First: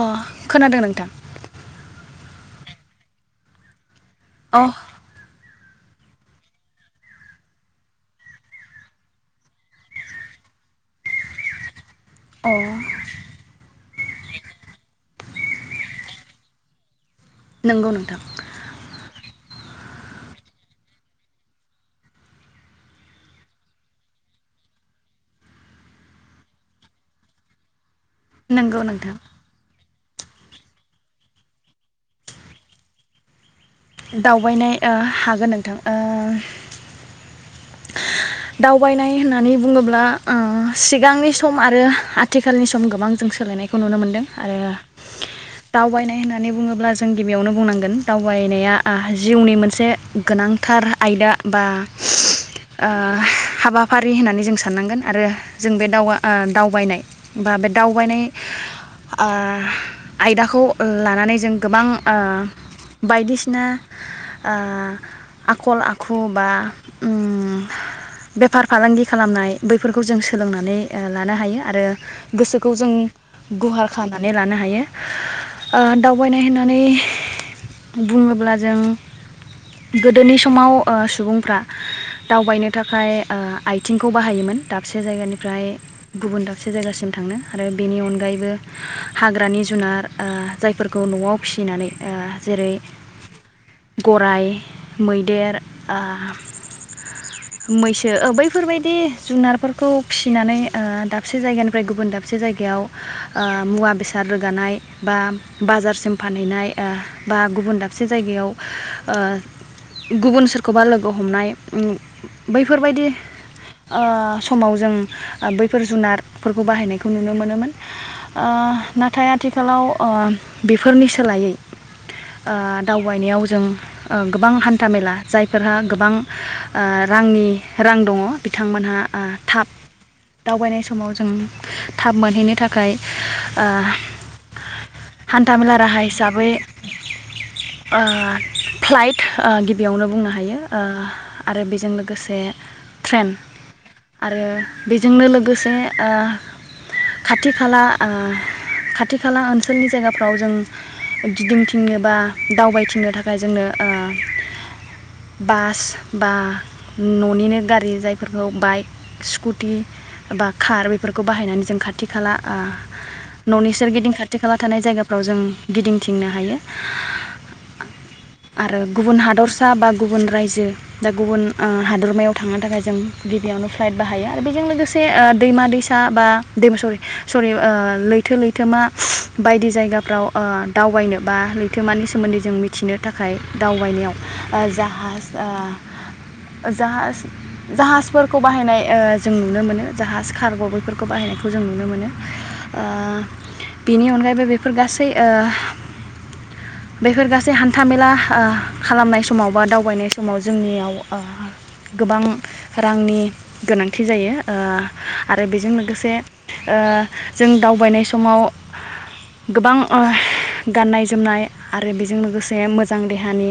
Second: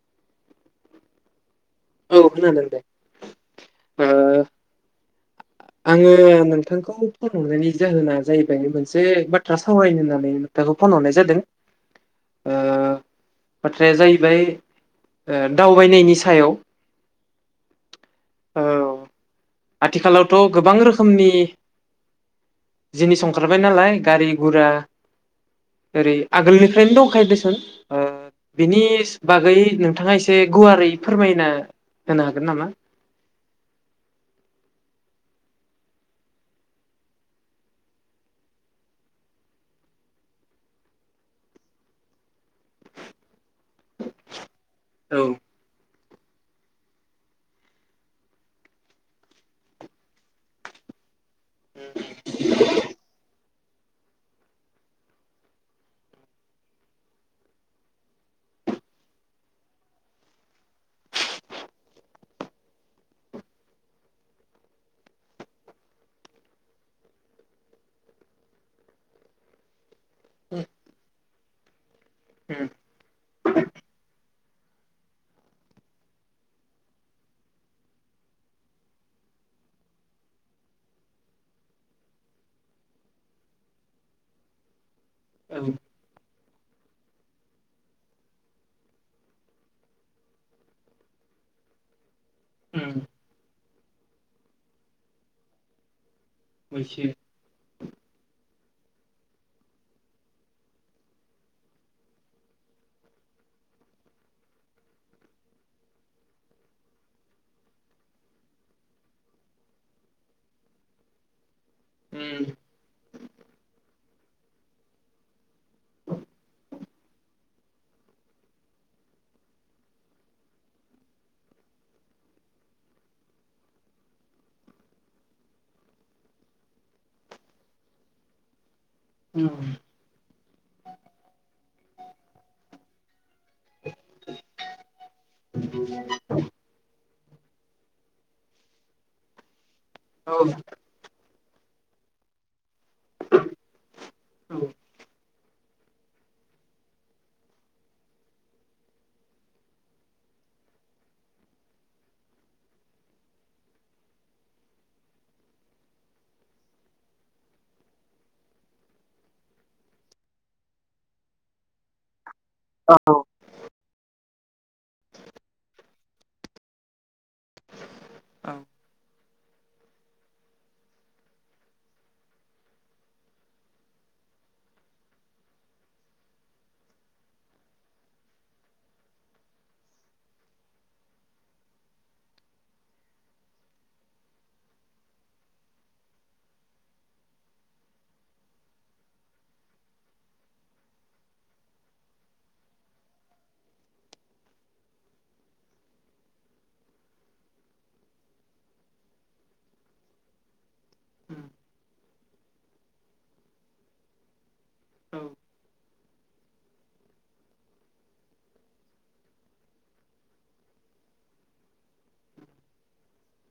अ खोनादों नोंथां औ खोनादों दे ओ अ आङो नोंथांखौ फन हरनायनि जाहोना जाहैबाय मोनसे बाथ्रा सावरायनो होननानै नोंथांखौ फन हरनाय जादों अ ओ बाथ्राया जाहैबाय ओ दावबायनायनि सायाव नंगौ नोंथां औ आथिखालावथ' गोबां रोखोमनि जिनिस ओंखारबाय नालाय गारि गुरा ओरै आगोलनिफ्रायनो दंखायो दिसोन ओ नंगौ बिनि नोंथां बागै नोंथाङा ए से गुवारै फोरमायना होनो हागोन नामा दावबायनाय ओ हागोन नोंथां ओ दावबायनाय होननानै बुङोब्ला ओ सिगांनि सम आरो आ आथिखालनि सम गोबां जों सोलायनायखौ नुनो मोनदों आरो औ दावबायनाय होननानै बुङोब्ला जों गिबियावनो बुंनांगोन दावबायनाया ओ जिउनि मोनसे गोनांथार आयदा बा ओ हाबाफारि होननानै जों साननांगोन आरो जों बे दाव ओ दावबायनाय बा बे दावबायनाय ओ आयदाखौ लानानै जों गोबां ओ बायदिसिना ओ आखल आखु बा उम उ बेफार फालांगि खालामनाय बै फोरखौ जों सोलोंनानै ओ लानो हायो आरो उम गोसोखौ जों गुहार खालामना लानो हायो ओ दावबायनाय होननानै बुङोब्ला जों गोदोनि समाव ओ सुबुंफ्रा दावबायनो थाखाय ओ आइथिंखौ बाहायोमोन दा दाबसे औ जायगानिफ्राय गुबुन दाब दाबसे जायगासिम थांनो आरो बेनि अनगायैबो हाग्रानि जुनार ओ जायफोरखौ न'आव फिसिनानै ओ जेरै उम गराय मैदेर ओ बैसो मैसो ओ बैफोरबाय दि जुनारफोरखौ फिसिनानै ओ दाबसे जायगानिफ्राय गुबुन दाबसे जायगायाव ओ मुवा बेसाद रोगानाय बा बाजारसिम फानहैनाय ओ बा गुबुन दाबसे जायगायाव ओ गुबुन सोरखौबा लोगो हमनाय ओम उम बैफोरबायदि ओ समाव जों बैफोर जुनारफोरखौ बाहायनायखौ नुनो मोनोमोन ओ नाथाय आथिखालाव ओ बेफोरनि सोलायै ओ दावबायनायाव जों ओ गोबां हान्थामेला जायफोरहा गोबां ओ रांनि रां दङ बिथांमोनहा ओ उम थाब दावबायनाय समाव जों थाब मोनहैनो थाखाय ओह हान्थामेला राहा हिसाबै ओह फ्लाइट ओह बेयावनो बुंनो औ हायो ओह आरो बेजों लोगोसे ट्रेन आरो बेजोंनो लोगोसे ओह खाथि खाला ओह खाथि खाला ओनसोलनि जायगाफ्राव जों गिदिंथिंनो बा दावबायथिंनो थाखाय जोंनो ओ बास बा न'निनो गारि जायफोरखौ बाइक स्कुटि बा कार बेफोरखौ बाहायनानै जों खाथि खाला आह औ न'नि सोरगिदिं खाथि खाला थानाय जायगाफ्राव जों गिदिं थिंनो हायो। औ आरो गुबुन हादर सा बा गुबुन रायजो दा गुबुन हादरमायाव थांनो थाखाय जों गिबियावनो फ्लाइट बाहायो आरो बेजों लोगोसे दैमा दैसा बा दैमा सरि सरि लैथो लैथोमा बायदि जायगाफ्राव ओ दावबायनो बा लैथोमानि सोमोन्दै जों मिथिनो थाखाय दावबायनायाव जाहाज आ जाहाज जाहाजफोरखौ बाहायनाय जों नुनो मोनो जाहाज कार्ग' बैफोरखौ बाहायनायखौ जों नुनो मोनो। ओह बेनि अनगायैबो बेफोर गासै ओह बेफोर गासै हान्थाामेला खालामनाय समाव बा दावबायनाय समाव जोंनियाव ओह उम। गोबां रांनि गोनांथि जायो। औ ओह आरो बेजों लोगोसे ओ जों दावबायनाय समाव गोबां ओह गाननाय जोमनाय आरो बेजों लोगोसे मोजां देहानि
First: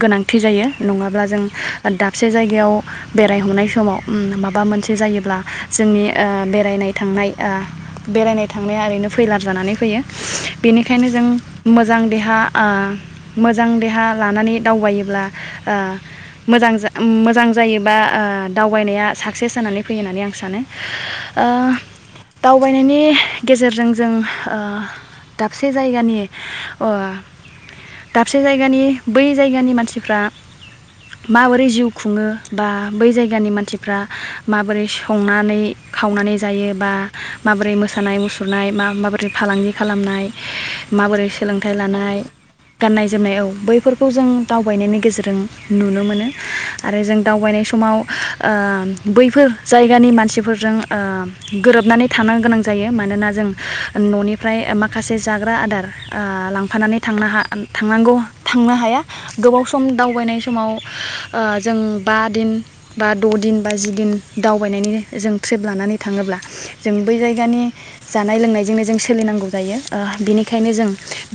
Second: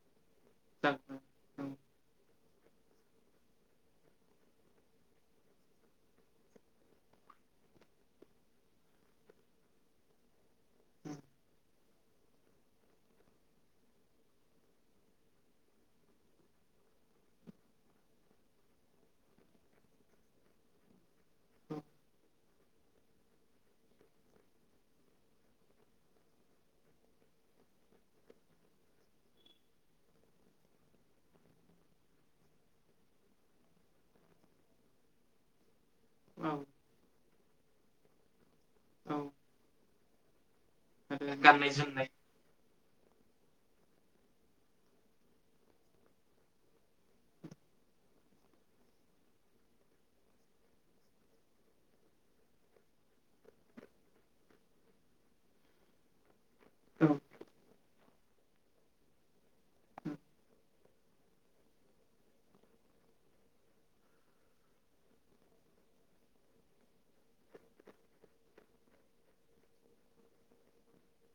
गोनांथि। थि जायो नङाब्ला जों जागोन दाबसे जायगायाव बेरायहरनाय समाव माबा मोनसे जायोब्ला जोंनि ओ बेरायनाय थांनाय ओह बेरायनाय थांनाया ओरैनो फैलार जानानै फैयो बेनिखायनो जों मोजां देहा आ मोजां देहा लानानै दावबायोब्ला आ मोजां मोजां जायोबा दावबायनाया साक्सेस जानानै फैयो होननानै आं सानो। ओह दावबायनायनि गेजेरजों जों ओह दाबसे जायगानि दाबसे जायगानि बै जायगानि मानसिफ्रा माबोरै जिउ खुङो बा बै जायगानि मानसिफ्रा माबोरै संनानै खावनानै औ जायो बा माबोरै मोसानाय मुसुरनाय मा औ माबोरै फालांगि खालामनाय? आरो माबोरै गाननाय सोलोंथाइ जोमनाय लानाय गाननाय जोमनायाव बैफोरखौ जों दावबायनायनि गेजेरजों नुनो मोनो आरो जों दावबायनाय समाव आह बैफोर जायगानि मानसिफोरजों आ गोरोबनानै थानो गोनां जायो मानोना जों न'निफ्राय माखासे जाग्रा आदार आह लां फानानै औ थांनो हा थांनांगौ थांनो हाया गोबाव सम दावबायनाय समाव ओ जों बा दिन बा द' दिन बा जिदिन दावबायनायनि जों ट्रिप लानानै थाङोब्ला जों बै जायगानि जानाय लोंनायजोंनो जों सोलिनांगौ जायो ओह बिनिखायनो जों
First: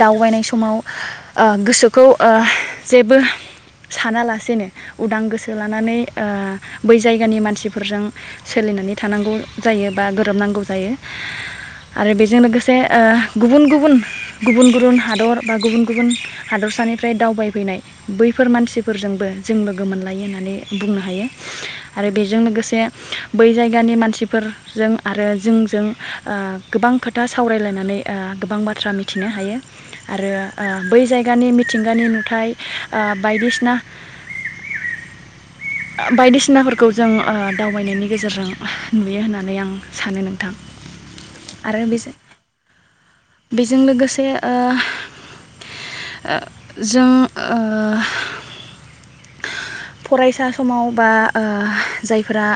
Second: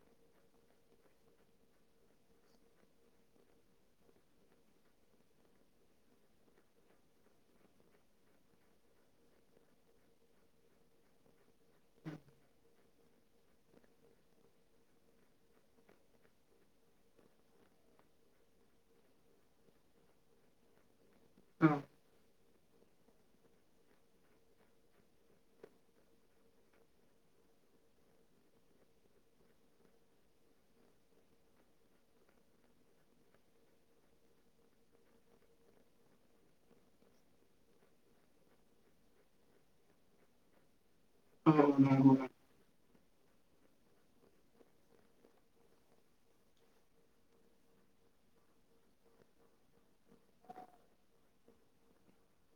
दावबायनाय समाव ओ गोसोखौ आह जेबो सानालासेनो उदां गोसो लानानै ओ बै जायगानि मानसिफोरजों सोलिनानै थानांगौ जायो बा गोरोबनांगौ जायो आरो बेजों लोगोसे ओ गुबुन गुबुन गुबुन गुबुन हादर बा गुबुन गुबुन हादरसानिफ्राय दावबायफैनाय बै फोर मानसिफोरजोंबो जों लोगो मोनलायो होननानै बुंनो हायो। आरो बेजों लोगोसे बै जायगानि मानसिफोरजों आरो जोंजों आ गोबां खोथा सावरायलायनानै आ गोबां बाथ्रा मिथिनो हायो आरो बै जायगानि मिथिंगानि नुथाय आ बायदिसिना बायदिसिनाफोरखौ जों दावबायनायनि गेजेरजों नुयो होननानै आं सानो नोंथां। औ आरो नंगौ। बेजों बेजों लोगोसे ओ जों ओ फरायसा समाव बा ओह जायफोरा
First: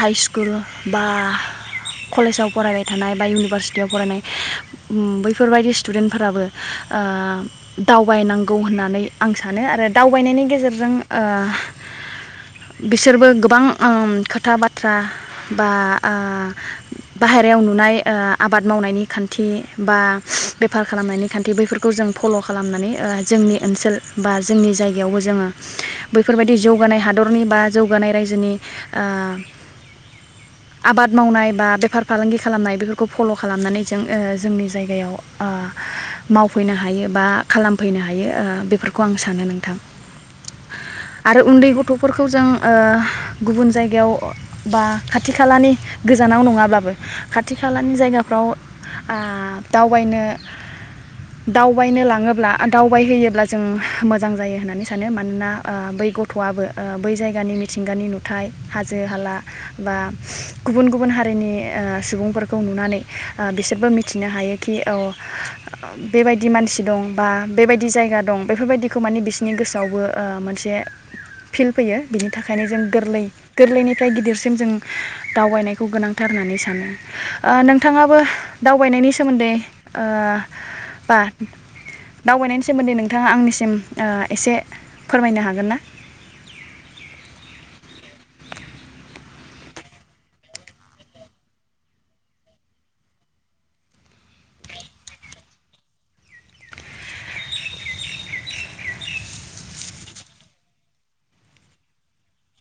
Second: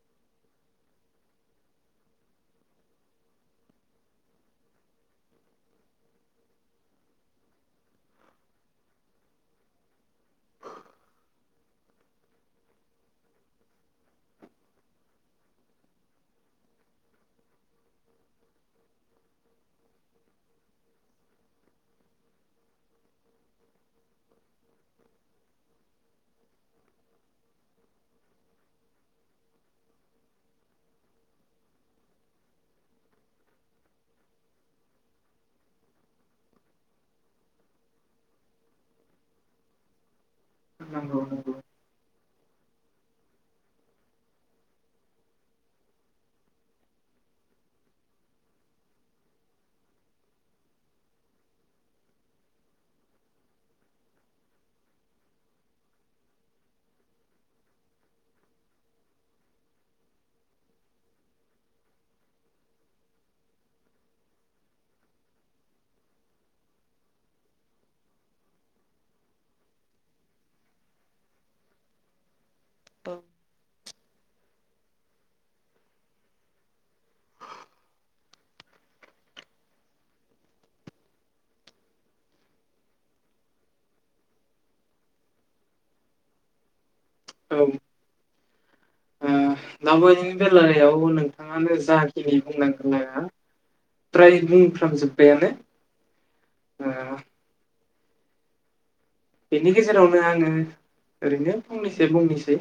हाइ स्कुल बा कलेजाव फरायबाय थानाय बा इउनिभारसिटियाव फरायनाय उम बैफोरबायदि स्टुडेन्टफोराबो आ दावबायनांगौ होननानै आं सानो आरो दावबायनायनि गेजेरजों ओह बिसोरबो गोबां उम खोथा बाथ्रा बा आह बाहेरायाव नुनाय ओ आबाद मावनायनि खान खान्थि बा बेफार खालामनायनि खान्थि बैफोरखौ जों फल' खालामनानै जोंनि ओनसोल बा जोंनि जायगायावबो जोङो बैफोरबायदि जौगानाय हादरनि बा जौगानाय रायजोनि आ आबाद मावनाय बा बेफार फालांगि खालामनाय बेफोरखौ फल' खालामनानै जों ओ जोंनि जायगायाव आ मावफैनो हायो बा खालामफैनो हायो ओ बेफोरखौ आं सानो नोंथां। नंगौ आरो नंगौ उन्दै गथ'फोरखौ जों ओ गुबुन जायगायाव बा खाथि खालानि गोजानाव नङाब्लाबो खाथि खालानि जायगाफ्राव। आ दावबायनो दावबायनो लाङोब्ला दावबायहोयोब्ला जों मोजां जायो होननानै सानो मानोना ओ बै गथ'आबो ओ बै जायगानि मिथिंगानि नुथाय हाजो हाला बा गुबुन गुबुन हारिनि‌ ओ सुबुंफोरखौ नुनानै आ बिसोरबो मिथिनो हायो कि औ बेबायदि मानसि दं बा बेबायदि जायगा दं बेफोरबायदिखौ मानि बिसोरनि गोसोआवबो ओ मोनसे फिल फैयो बिनि थाखायनो जों औ गोरलै गोरलैनिफ्राय गिदिरसिम जों दावबायनायखौ गोनांथार होननानै सानो ओ नोंथाङाबो? दावबायनायनि सोमोन्दै ओ बा दावबायनायनि सोमोन्दै नोंथाङा आंनिसिम ओ एसे फोरमायनो हागोन ना? औ ओ दावबायनायनि बेलायाव नोंथाङानो जाखिनि बुंनांगौ फ्राय बुंफ्रामजोब्बायानो ओ बेनि गेजेरावनो आङो ओरैनो फंनैसै बुंनोसै।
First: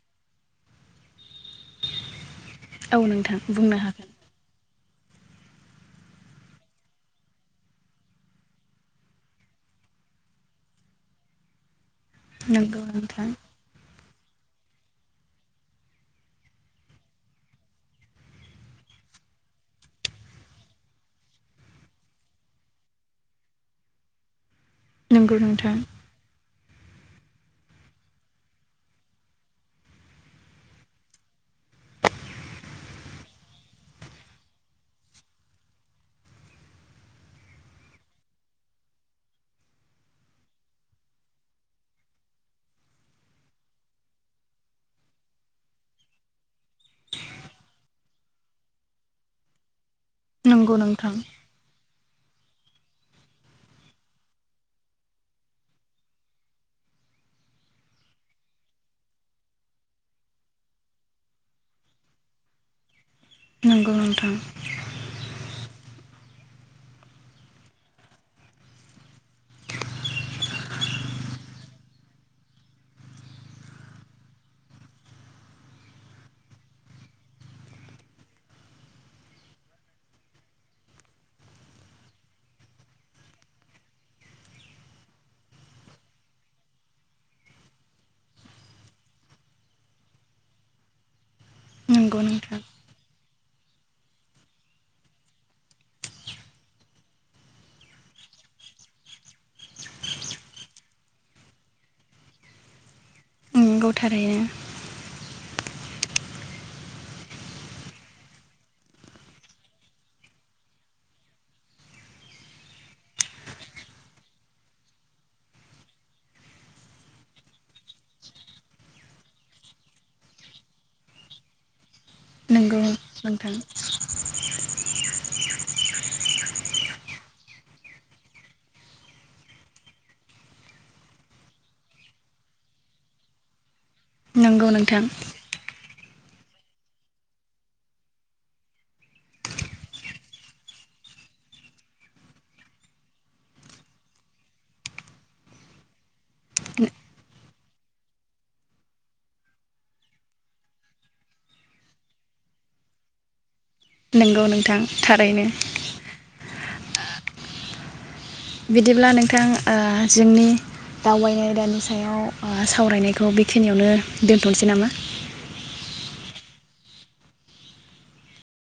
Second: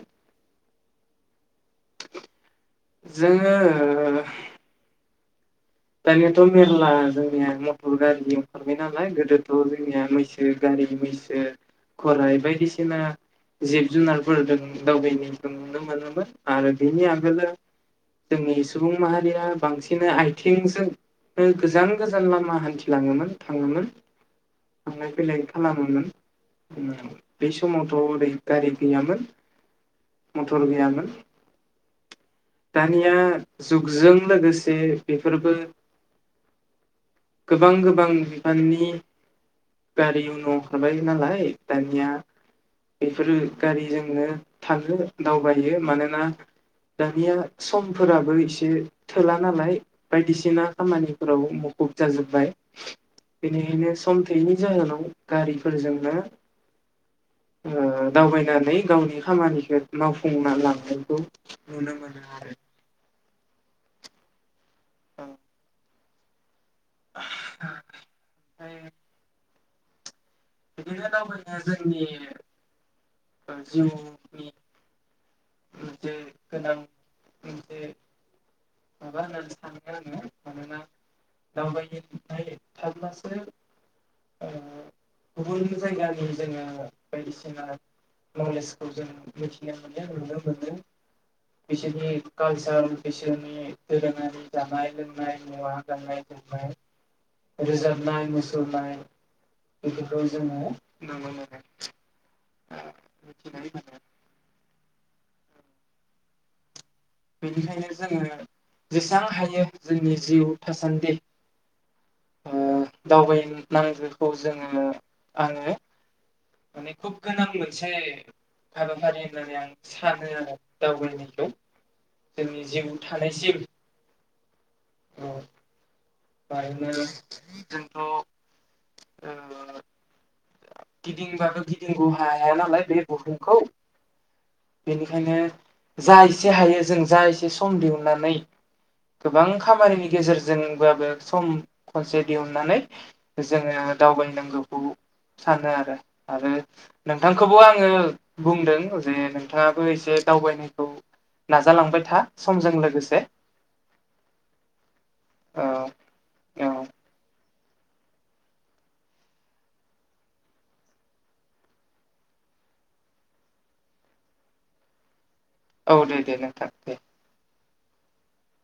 औ नोंथां जोङो बुंनो हागोन दानियाथ' मेरला जोंनिया मटर गारि ओंखारबाय नालाय गोदोथ' जोंनिया मैसो गारि मैसो गराइ नंगौ बायदिसिना नोंथां जि जुनारफोरदों दावबायनायखौ नुनो मोनोमोन आरो बेनि आगोल जोंनि सुबुं माहारिया बांसिन आइ थिंजों गोजान गोजान लामा हान्थिलाङोमोन थाङोमोन। थांलाय नंगौ फैलाय नोंथां खालामोमोन। ओम बै समावथ' ओरै गारि गैयामोन मटर गैयामोन। दानिया जुगजों लोगोसे बेफोरबो गोबां गोबां बिफाननि गारि उनु अंखारबाय नालाय दानिया बेफोरो गारिजोंनो थाङो दावबायो मानोना दानिया सम फोराबो एसे थोला नालाय बायदिसिना नंगौ नोंथां खामानिफोराव मुखुब जाजोबबाय बेनिखायनो सम थैनि जाहोनाव गारिफोरजोंनो ओ दावबायनानै गावनि खामानिखौ मावफुंना लांनायखौ नुनो मोनो आरो नोंगौ नोंथां। औ [inaudible] बिदिनो दावबाय नाया जोंनि जिउनि मोनसे गोनां मोनसे माबा होननानै सानो आङो मानोना दावबायनाय थाब्लासो गुबुन जायगानि जोङो बायदिसिना नलेजखौ जोङो मिथिनो मोनो नुनो मोनो। बिसोरनि नंगौ नोंथां कालसार बिसि दोरोङारि जानाय लोंनाय मुवा गान्नाय जोमनाय रोजाबनाय मुसुरनाय बेफोरखौ जोङो नुनोनो मोनो। मिथिनाय नोंगौ मोनो थारैनो बेनिखायनो जोङो जेसां हायो जोंनि जिउ थासान्दि ओ दावबायनांगौखौ जोङो आङो माने खुब गोनां मोनसे हाबाफारि होननानै आं सानो आरो दावबायनायखौ जोंनि नंगौ जिउ नोंथां थानायसिम। जोंथ' ओ गिदिंबाबो गिदिंगौ हाया हाया नालाय बे बुहुमखौ नंगौ नोंथां। बेनिखायनो जा एसे हायो जों जा एसे सम दिहुननानै गोबां खामानिनि गेजेरजोंबाबो सम खनसे दिहुननानै जोङो दावबायनांगौखौ सानो आरो आरो नोंथांखौबो आङो बुंदों जे नोंथाङाबो एसे दावबायनायखौ नाजालांबाय था समजों लोगोसे नंगौ नोंथां थारैनो औ औ बिदिब्ला नोंथां ओ जोंनि दावबायनाय दानि सायाव ओ सावरायनायखौ बेखिनियावनो दोनथ'सै नामा औ दे दे नोंथां दे